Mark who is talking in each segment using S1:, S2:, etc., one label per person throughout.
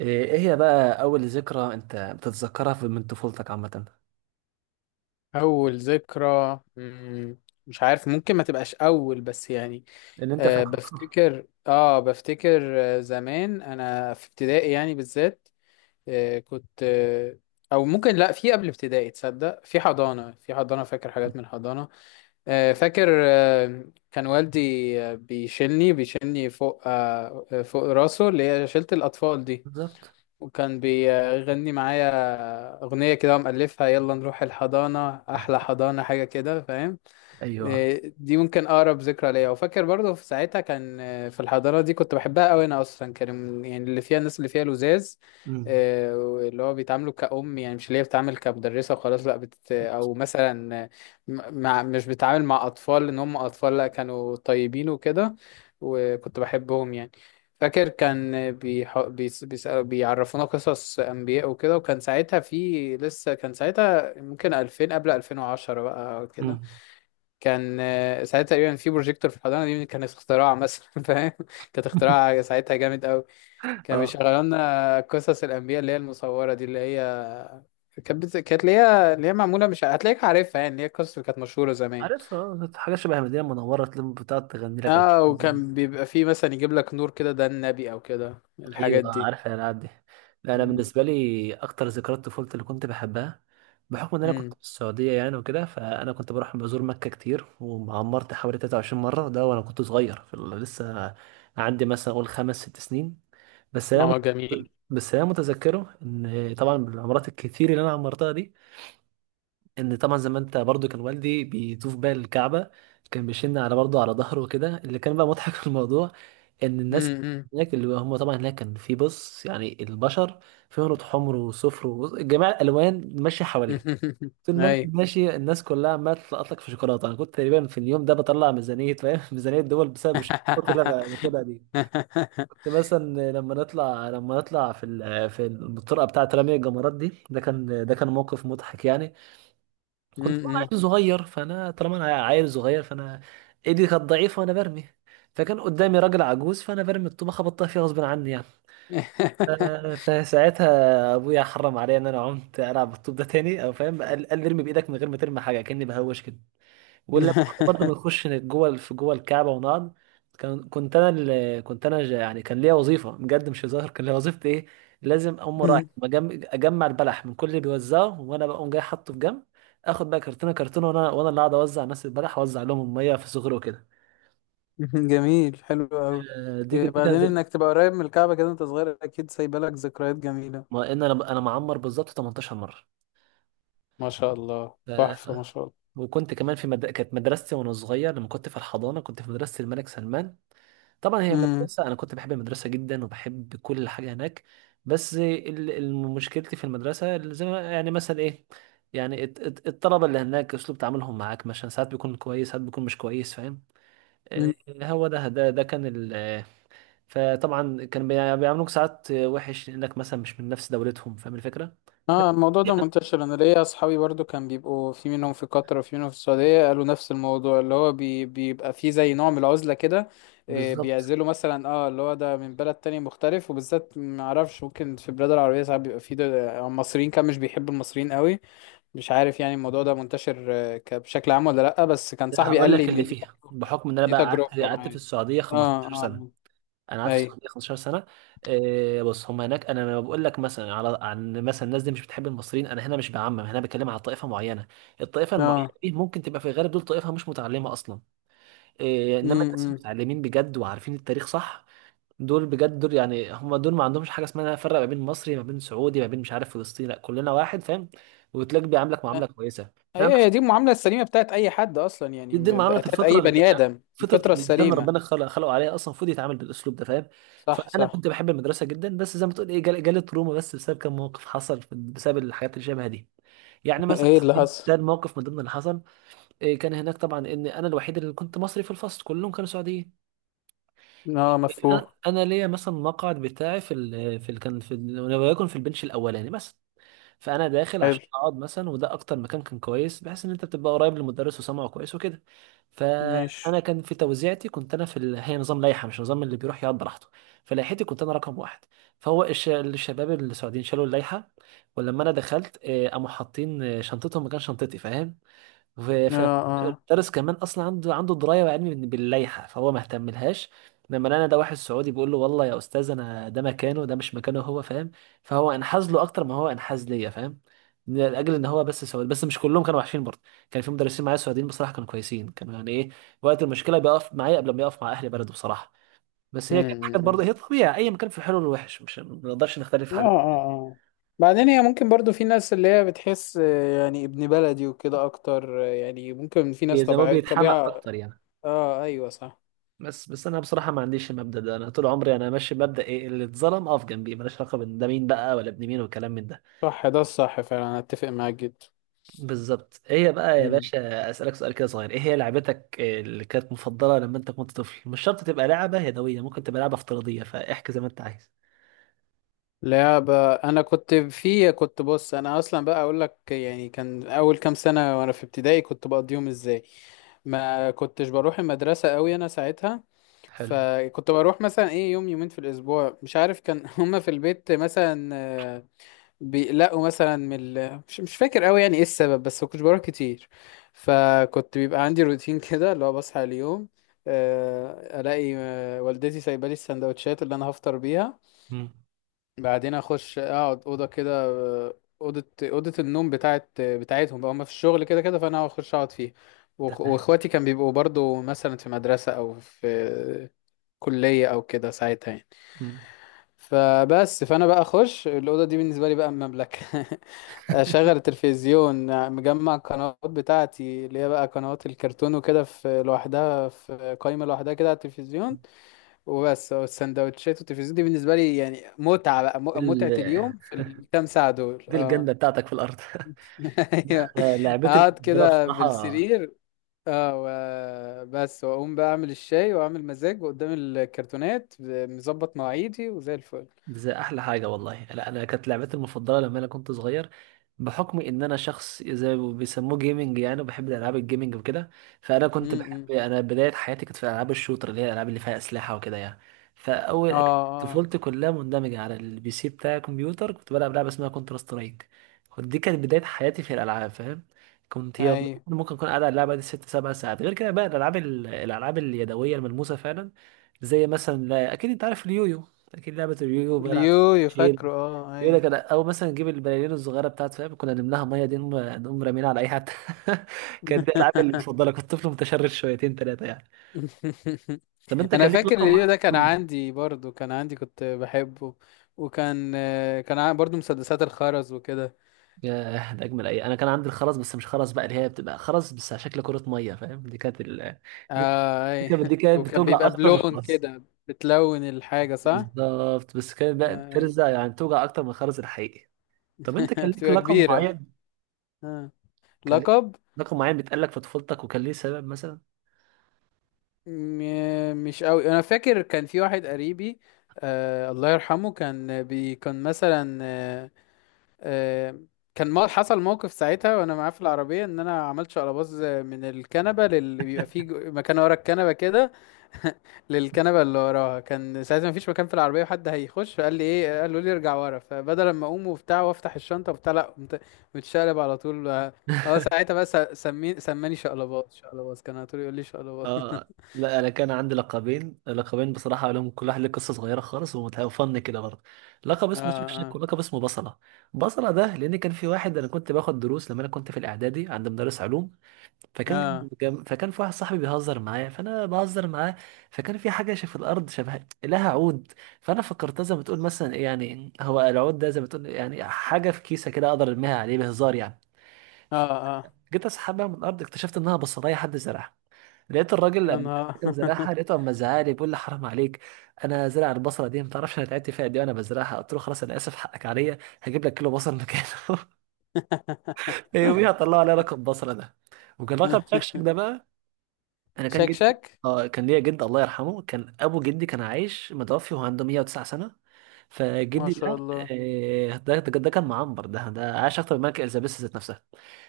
S1: إيه هي بقى اول ذكرى انت بتتذكرها في من طفولتك عامه.
S2: أول ذكرى مش عارف ممكن ما تبقاش أول بس يعني
S1: اللي انت فاكره.
S2: بفتكر زمان أنا في ابتدائي يعني بالذات أه كنت أه أو ممكن لأ في قبل ابتدائي تصدق في حضانة فاكر حاجات من الحضانة فاكر كان والدي بيشيلني فوق أه آه، فوق راسه اللي هي شيلة الأطفال دي.
S1: بالظبط.
S2: وكان بيغني معايا أغنية كده ومألفها، يلا نروح الحضانة أحلى حضانة حاجة كده فاهم.
S1: ايوه.
S2: دي ممكن اقرب ذكرى ليا، وفاكر برضو في ساعتها كان في الحضانه دي كنت بحبها قوي. انا اصلا كان يعني اللي فيها الناس اللي فيها لزاز،
S1: امم.
S2: آه، اللي هو بيتعاملوا كأم، يعني مش اللي هي بتتعامل كمدرسة وخلاص، لا بت أو مثلا آه، م- مع مش بتتعامل مع أطفال إن هم أطفال، لا كانوا طيبين وكده، وكنت بحبهم يعني. فاكر كان بيعرفونا قصص أنبياء وكده، وكان ساعتها في لسه، كان ساعتها ممكن 2000 قبل 2010 بقى كده.
S1: امم.
S2: كان ساعتها تقريبا في بروجيكتور في الحضانه دي، كان اختراع مثلا فاهم، كانت اختراع ساعتها جامد قوي. كان
S1: اه،
S2: بيشغلوا لنا قصص الانبياء اللي هي المصوره دي، اللي هي كانت اللي هي معموله، مش هتلاقيك عارفها يعني، اللي هي القصص اللي كانت مشهوره زمان.
S1: عارف. اه، حاجه شبه المدينه المنوره تلم بتقعد تغني لك ولا.
S2: اه، وكان بيبقى فيه مثلا يجيب لك نور كده، ده النبي او كده
S1: ايوه،
S2: الحاجات دي.
S1: عارف الالعاب دي. لا، انا
S2: امم.
S1: بالنسبه لي اكتر ذكريات طفولتي اللي كنت بحبها، بحكم ان انا كنت
S2: امم.
S1: في السعوديه يعني وكده، فانا كنت بروح بزور مكه كتير وعمرت حوالي 23 مره، ده وانا كنت صغير في لسه عندي مثلا اقول خمس ست سنين. بس انا مت...
S2: اه جميل.
S1: بس انا متذكره ان طبعا بالعمرات الكتير اللي انا عمرتها دي، ان طبعا زي ما انت برضو كان والدي بيطوف بقى الكعبه، كان بيشن على برضو على ظهره وكده. اللي كان بقى مضحك في الموضوع، ان الناس
S2: امم.
S1: هناك، اللي هم طبعا هناك كان في بص يعني البشر فيهم رود حمر وصفر وجميع الالوان ماشيه حواليه،
S2: امم.
S1: طول ما انت
S2: اي.
S1: ماشي الناس كلها عماله تلقط لك في شوكولاته. انا كنت تقريبا في اليوم ده بطلع ميزانيه فاهم ميزانيه الدول بسبب الشوكولاته اللي أنا باخدها دي. كنت مثلا لما نطلع في في الطرقه بتاعه رمي الجمرات دي، ده كان موقف مضحك يعني. كنت طبعا
S2: امم.
S1: عيل صغير، فانا طالما انا عيل صغير فانا ايدي كانت ضعيفه وانا برمي، فكان قدامي راجل عجوز، فانا برمي الطوبه خبطتها فيه غصب عني يعني. ف- فساعتها ابويا حرم عليا ان انا عمت العب بالطوب ده تاني، او فاهم، قال ارمي بايدك من غير ما ترمي حاجه كاني بهوش كده. ولما كنا برضه بنخش جوه في جوه الكعبه ونقعد، كان كنت انا اللي كنت انا ج- يعني كان ليا وظيفه بجد مش هزار. كان ليا وظيفتي ايه؟ لازم اقوم رايح اجمع البلح من كل اللي بيوزعه، وانا بقوم جاي حاطه في جنب، اخد بقى كرتونه، وانا اللي قاعد اوزع الناس البلح واوزع لهم الميه في صغره كده.
S2: جميل حلو قوي.
S1: دي كانت
S2: بعدين انك تبقى قريب من الكعبة كده انت صغير، اكيد سايبه لك ذكريات جميلة.
S1: ما ان انا معمر بالظبط 18 مره.
S2: ما شاء الله،
S1: آه،
S2: تحفة، ما شاء الله.
S1: وكنت كمان في كانت مدرستي وانا صغير لما كنت في الحضانه، كنت في مدرسه الملك سلمان. طبعا هي
S2: امم.
S1: مدرسة، أنا كنت بحب المدرسة جدا وبحب كل حاجة هناك. بس مشكلتي في المدرسة زي ما يعني مثلا إيه، يعني الطلبة اللي هناك أسلوب تعاملهم معاك مثلا ساعات بيكون كويس ساعات بيكون مش كويس فاهم. آه، هو ده ده ده كان ال آه، فطبعا كان بيعاملوك ساعات وحش لأنك مثلا مش من نفس دولتهم، فاهم الفكرة. بس
S2: اه، الموضوع ده
S1: يعني
S2: منتشر. انا ليا اصحابي برضو كان بيبقوا، في منهم في قطر وفي منهم في السعودية، قالوا نفس الموضوع، اللي هو بي بيبقى فيه زي نوع من العزلة كده.
S1: بالظبط.
S2: بيعزلوا مثلا، اه، اللي هو ده من بلد تاني مختلف، وبالذات معرفش، ممكن في بلاد العربية ساعات بيبقى فيه مصريين، كان مش بيحبوا المصريين قوي. مش عارف يعني الموضوع ده منتشر بشكل عام ولا لأ، بس كان صاحبي قال
S1: هقول
S2: لي
S1: لك اللي
S2: إن دي
S1: فيها،
S2: تجربته.
S1: بحكم إن أنا
S2: دي
S1: بقى قعدت
S2: تجربته
S1: قعدت في
S2: معايا.
S1: السعودية
S2: اه
S1: 15 سنة.
S2: اه.
S1: انا قعدت في
S2: اي.
S1: السعوديه 15 سنه. بص، هم هناك، انا لما بقول لك مثلا على عن مثلا الناس دي مش بتحب المصريين، انا هنا مش بعمم، هنا بتكلم على طائفه معينه. الطائفه المعينه
S2: اه.
S1: دي ممكن تبقى في الغالب دول طائفه مش متعلمه اصلا. انما الناس
S2: امم.
S1: المتعلمين بجد وعارفين التاريخ صح، دول بجد دول يعني، هم دول ما عندهمش حاجه اسمها فرق ما بين مصري ما بين سعودي ما بين مش عارف فلسطيني، لا، كلنا واحد فاهم، وتلاقي بيعاملك معامله كويسه.
S2: هي هي دي المعاملة السليمة بتاعت أي حد أصلا، يعني
S1: دي معامله
S2: بتاعت
S1: الفطره،
S2: أي
S1: اللي
S2: بني آدم،
S1: فطره
S2: الفطرة
S1: الانسان اللي
S2: السليمة.
S1: ربنا خلق خلقه عليها اصلا، المفروض يتعامل بالاسلوب ده فاهم.
S2: صح
S1: فانا
S2: صح.
S1: كنت بحب المدرسه جدا، بس زي ما تقول ايه جالي تروما بس بسبب كم موقف حصل بسبب الحاجات اللي شبه دي، يعني مثلا
S2: ايه اللي حصل؟
S1: ده الموقف من ضمن اللي حصل. إيه، كان هناك طبعا ان انا الوحيد اللي كنت مصري في الفصل، كلهم كانوا سعوديين.
S2: اه مفهوم.
S1: انا ليا مثلا مقعد بتاعي في ال... في ال... كان في ال... وليكن في البنش الاولاني مثلا، فانا داخل
S2: حلو.
S1: عشان اقعد مثلا، وده اكتر مكان كان كويس بحيث ان انت بتبقى قريب للمدرس وسامعه كويس وكده.
S2: مش.
S1: فانا كان في توزيعتي كنت انا هي نظام لائحه مش نظام اللي بيروح يقعد براحته، فلائحتي كنت انا رقم واحد. فهو الشباب السعوديين شالوا اللائحه، ولما انا دخلت قاموا حاطين شنطتهم مكان شنطتي فاهم. وفي
S2: اه
S1: في-
S2: اه.
S1: المدرس كمان اصلا عنده درايه وعلم باللائحه، فهو ما اهتملهاش. لما انا ده واحد سعودي بيقول له والله يا استاذ انا ده مكانه، ده مش مكانه هو فاهم، فهو انحاز له اكتر ما هو انحاز ليا فاهم، لاجل ان هو بس سعودي. بس مش كلهم كانوا وحشين برضه، كان في مدرسين معايا سعوديين بصراحه كانوا كويسين، كانوا يعني ايه، وقت المشكله بيقف معايا قبل ما يقف مع اهل بلده بصراحه. بس هي كانت حاجات برضه،
S2: امم.
S1: هي طبيعي اي مكان في الحلو والوحش، مش ما نقدرش نختلف في
S2: اه
S1: حاجه.
S2: اه اه. بعدين هي ممكن برضو في ناس اللي هي بتحس يعني ابن بلدي وكده اكتر، يعني ممكن في ناس
S1: زي ما
S2: طبيعة
S1: بيتحمق
S2: طبيعة.
S1: اكتر يعني.
S2: اه ايوه صح.
S1: بس انا بصراحه ما عنديش المبدا ده، انا طول عمري انا ماشي بمبدا ايه؟ اللي اتظلم اقف جنبيه، ماليش علاقه بان ده مين بقى ولا ابن مين والكلام من ده.
S2: صح ده الصح فعلا، انا اتفق معاك جدا.
S1: بالظبط. ايه هي بقى يا
S2: مم.
S1: باشا، اسالك سؤال كده صغير، ايه هي لعبتك اللي كانت مفضله لما انت كنت طفل؟ مش شرط تبقى لعبه يدويه، ممكن تبقى لعبه افتراضيه، فاحكي زي ما انت عايز.
S2: لعبة، انا كنت في، بص انا اصلا بقى اقول لك، يعني كان اول كام سنة وانا في ابتدائي كنت بقضيهم ازاي. ما كنتش بروح المدرسة قوي انا ساعتها،
S1: حلو.
S2: فكنت بروح مثلا ايه، يوم يومين في الاسبوع مش عارف كان. هما في البيت مثلا بيقلقوا مثلا من ال...، مش فاكر قوي يعني ايه السبب، بس ما كنتش بروح كتير. فكنت بيبقى عندي روتين كده، اللي هو بصحى اليوم الاقي والدتي سايبه لي السندوتشات اللي انا هفطر بيها.
S1: مم.
S2: بعدين اخش اقعد اوضه كده، اوضه النوم بتاعتهم بقى، هم في الشغل كده كده، فانا هخش اقعد فيها.
S1: تمام.
S2: واخواتي كان بيبقوا برضو مثلا في مدرسه او في كليه او كده ساعتها يعني.
S1: مم.
S2: فبس فانا بقى اخش الاوضه دي، بالنسبه لي بقى مملكه. اشغل التلفزيون، مجمع القنوات بتاعتي اللي هي بقى قنوات الكرتون وكده في لوحدها، في قائمه لوحدها كده على التلفزيون، وبس. والسندوتشات والتلفزيون دي بالنسبه لي يعني متعه بقى،
S1: دي ال-
S2: متعه اليوم في الكام ساعه دول
S1: دي
S2: اه.
S1: الجنه بتاعتك في الارض. لا،
S2: ايوه.
S1: أنا لعبتي
S2: اقعد
S1: المفضله
S2: كده
S1: بصراحه،
S2: بالسرير، بس واقوم بقى اعمل الشاي واعمل مزاج وقدام الكرتونات، مظبط مواعيدي وزي الفل.
S1: دي احلى حاجه والله. لا، انا كانت لعبتي المفضله لما انا كنت صغير، بحكم ان انا شخص زي ما بيسموه جيمنج يعني، وبحب الالعاب الجيمنج وكده، فانا
S2: م-
S1: كنت بحب،
S2: م.
S1: انا بدايه حياتي كانت في العاب الشوتر، اللي هي الالعاب اللي فيها اسلحه وكده يعني.
S2: اه
S1: فاول
S2: اه.
S1: طفولتي كلها مندمجه على البي سي بتاع الكمبيوتر، كنت بلعب لعبه اسمها كونتر سترايك، ودي كانت بدايه حياتي في الالعاب فاهم. كنت يا والله
S2: ايوه
S1: ممكن اكون قاعد على اللعبه دي ست سبع ساعات. غير كده بقى الالعاب الالعاب اليدويه الملموسه فعلا، زي مثلا، لا اكيد انت عارف اليويو، اكيد لعبه اليويو بلعب.
S2: اليو،
S1: شيل
S2: فاكره اه
S1: يقول لك
S2: ايوه.
S1: انا، او مثلا نجيب البلالين الصغيره بتاعت فاهم، كنا نملاها ميه دي نقوم رامينها على اي حد. كانت دي العاب المفضله. كنت طفل متشرد شويتين ثلاثه يعني. طب انت
S2: انا
S1: كان ليك
S2: فاكر
S1: لقب
S2: اليو ده كان
S1: معين؟
S2: عندي برضو، كان عندي، كنت بحبه. وكان كان برضو مسدسات الخرز وكده.
S1: ياه ده اجمل، اي انا كان عندي الخرز، بس مش خرز بقى اللي هي بتبقى خرز بس على شكل كره ميه فاهم، دي كانت دي
S2: اه
S1: دي
S2: اي.
S1: كانت دي كانت
S2: وكان
S1: بتوجع
S2: بيبقى
S1: اكتر من
S2: بلون
S1: الخرز.
S2: كده، بتلون الحاجة، صح.
S1: بالظبط، بس كانت بقى
S2: أي.
S1: بترزع يعني، توجع اكتر من الخرز الحقيقي. طب انت كان ليك
S2: بتبقى
S1: لقب
S2: كبيرة.
S1: معين،
S2: آه.
S1: كان ليك
S2: لقب،
S1: لقب معين بيتقال لك في طفولتك وكان ليه سبب مثلا؟
S2: مش قوي انا فاكر. كان في واحد قريبي، آه الله يرحمه، كان بي كان مثلا آه، كان، ما حصل موقف ساعتها وانا معاه في العربيه، ان انا عملت شقلباز من الكنبه للي بيبقى فيه مكان ورا الكنبه كده. للكنبه اللي وراها، كان ساعتها مفيش مكان في العربيه، وحد هيخش، فقال لي ايه، قالوا لي ارجع ورا، فبدل ما اقوم وبتاع وافتح الشنطه وبتاع، لا قمت متشقلب على طول اه. ساعتها بس سماني شقلباز، كان على طول يقول لي شقلباز.
S1: اه، لا انا كان عندي لقبين، لقبين بصراحه لهم كل واحد له قصه صغيره خالص ومتفن كده برضه، لقب
S2: اه
S1: اسمه شكشك
S2: اه.
S1: ولقب اسمه بصله. بصله ده لان كان في واحد، انا كنت باخد دروس لما انا كنت في الاعدادي عند مدرس علوم،
S2: اه
S1: فكان في واحد صاحبي بيهزر معايا فانا بهزر معاه، فكان في حاجه في الارض شبه لها عود. فانا فكرتها زي ما تقول مثلا إيه يعني، هو العود ده زي ما تقول يعني حاجه في كيسه كده اقدر ارميها عليه بهزار يعني.
S2: اه اه.
S1: جيت اسحبها من الارض اكتشفت انها بصلايه حد زرعها. لقيت الراجل
S2: يا
S1: لما
S2: نهار.
S1: كان زرعها، لقيته اما زعلي بيقول لي حرام عليك، انا زرع البصله دي ما تعرفش انا تعبت فيها دي وانا بزرعها، قلت له خلاص انا اسف حقك عليا، هجيب لك كيلو بصل مكانه. يوميها طلعوا عليا رقم بصله ده. وكان رقم شكشك ده بقى، انا كان جدي
S2: شكشك.
S1: اه، كان ليا جد الله يرحمه، كان ابو جدي كان عايش متوفي وهو عنده 109 سنه.
S2: ما
S1: فجدي
S2: شاء
S1: ده
S2: الله.
S1: ده كان معمر، ده عاش اكتر من الملكه اليزابيث ذات نفسها.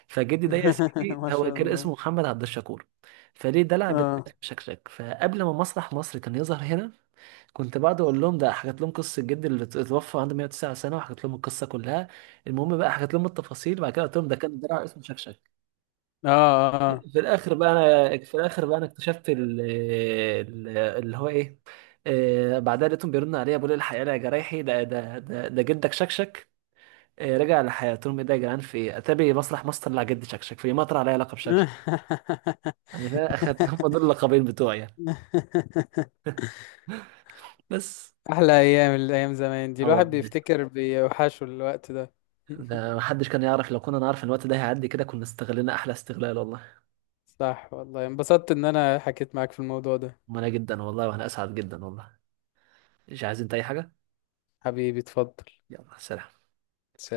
S1: فجدي ده يا سيدي
S2: ما
S1: هو
S2: شاء
S1: كان اسمه
S2: الله.
S1: محمد عبد الشكور، فليه دلع
S2: اه
S1: بتاعت شكشك. فقبل ما مسرح مصر كان يظهر هنا، كنت بقعد اقول لهم ده، حكيت لهم قصه جدي اللي اتوفى عنده 109 سنه، وحكيت لهم القصه كلها. المهم بقى حكيت لهم التفاصيل وبعد كده قلت لهم ده كان دلع اسمه شكشك.
S2: اه اه.
S1: في الاخر بقى انا، في الاخر بقى انا اكتشفت اللي هو ايه، بعدها لقيتهم بيرنوا عليا بيقولوا لي الحقيقه يا جرايحي، ده جدك شكشك رجع لحياته. قلت لهم ايه ده يا جدعان في ايه، اتاري مسرح مصر طلع جد شكشك، في مطر عليا لقب شكشك انا اخدت. هم دول اللقبين بتوعي يعني. بس.
S2: احلى ايام، الايام زمان دي
S1: اه
S2: الواحد
S1: والله،
S2: بيفتكر بيوحشه الوقت ده.
S1: ده محدش كان يعرف، لو كنا نعرف الوقت ده هيعدي كده كنا استغلنا احلى استغلال والله.
S2: صح والله، انبسطت ان انا حكيت معاك في الموضوع ده.
S1: وانا جدا والله، وانا اسعد جدا والله. مش عايز انت اي حاجه؟
S2: حبيبي اتفضل.
S1: يلا سلام.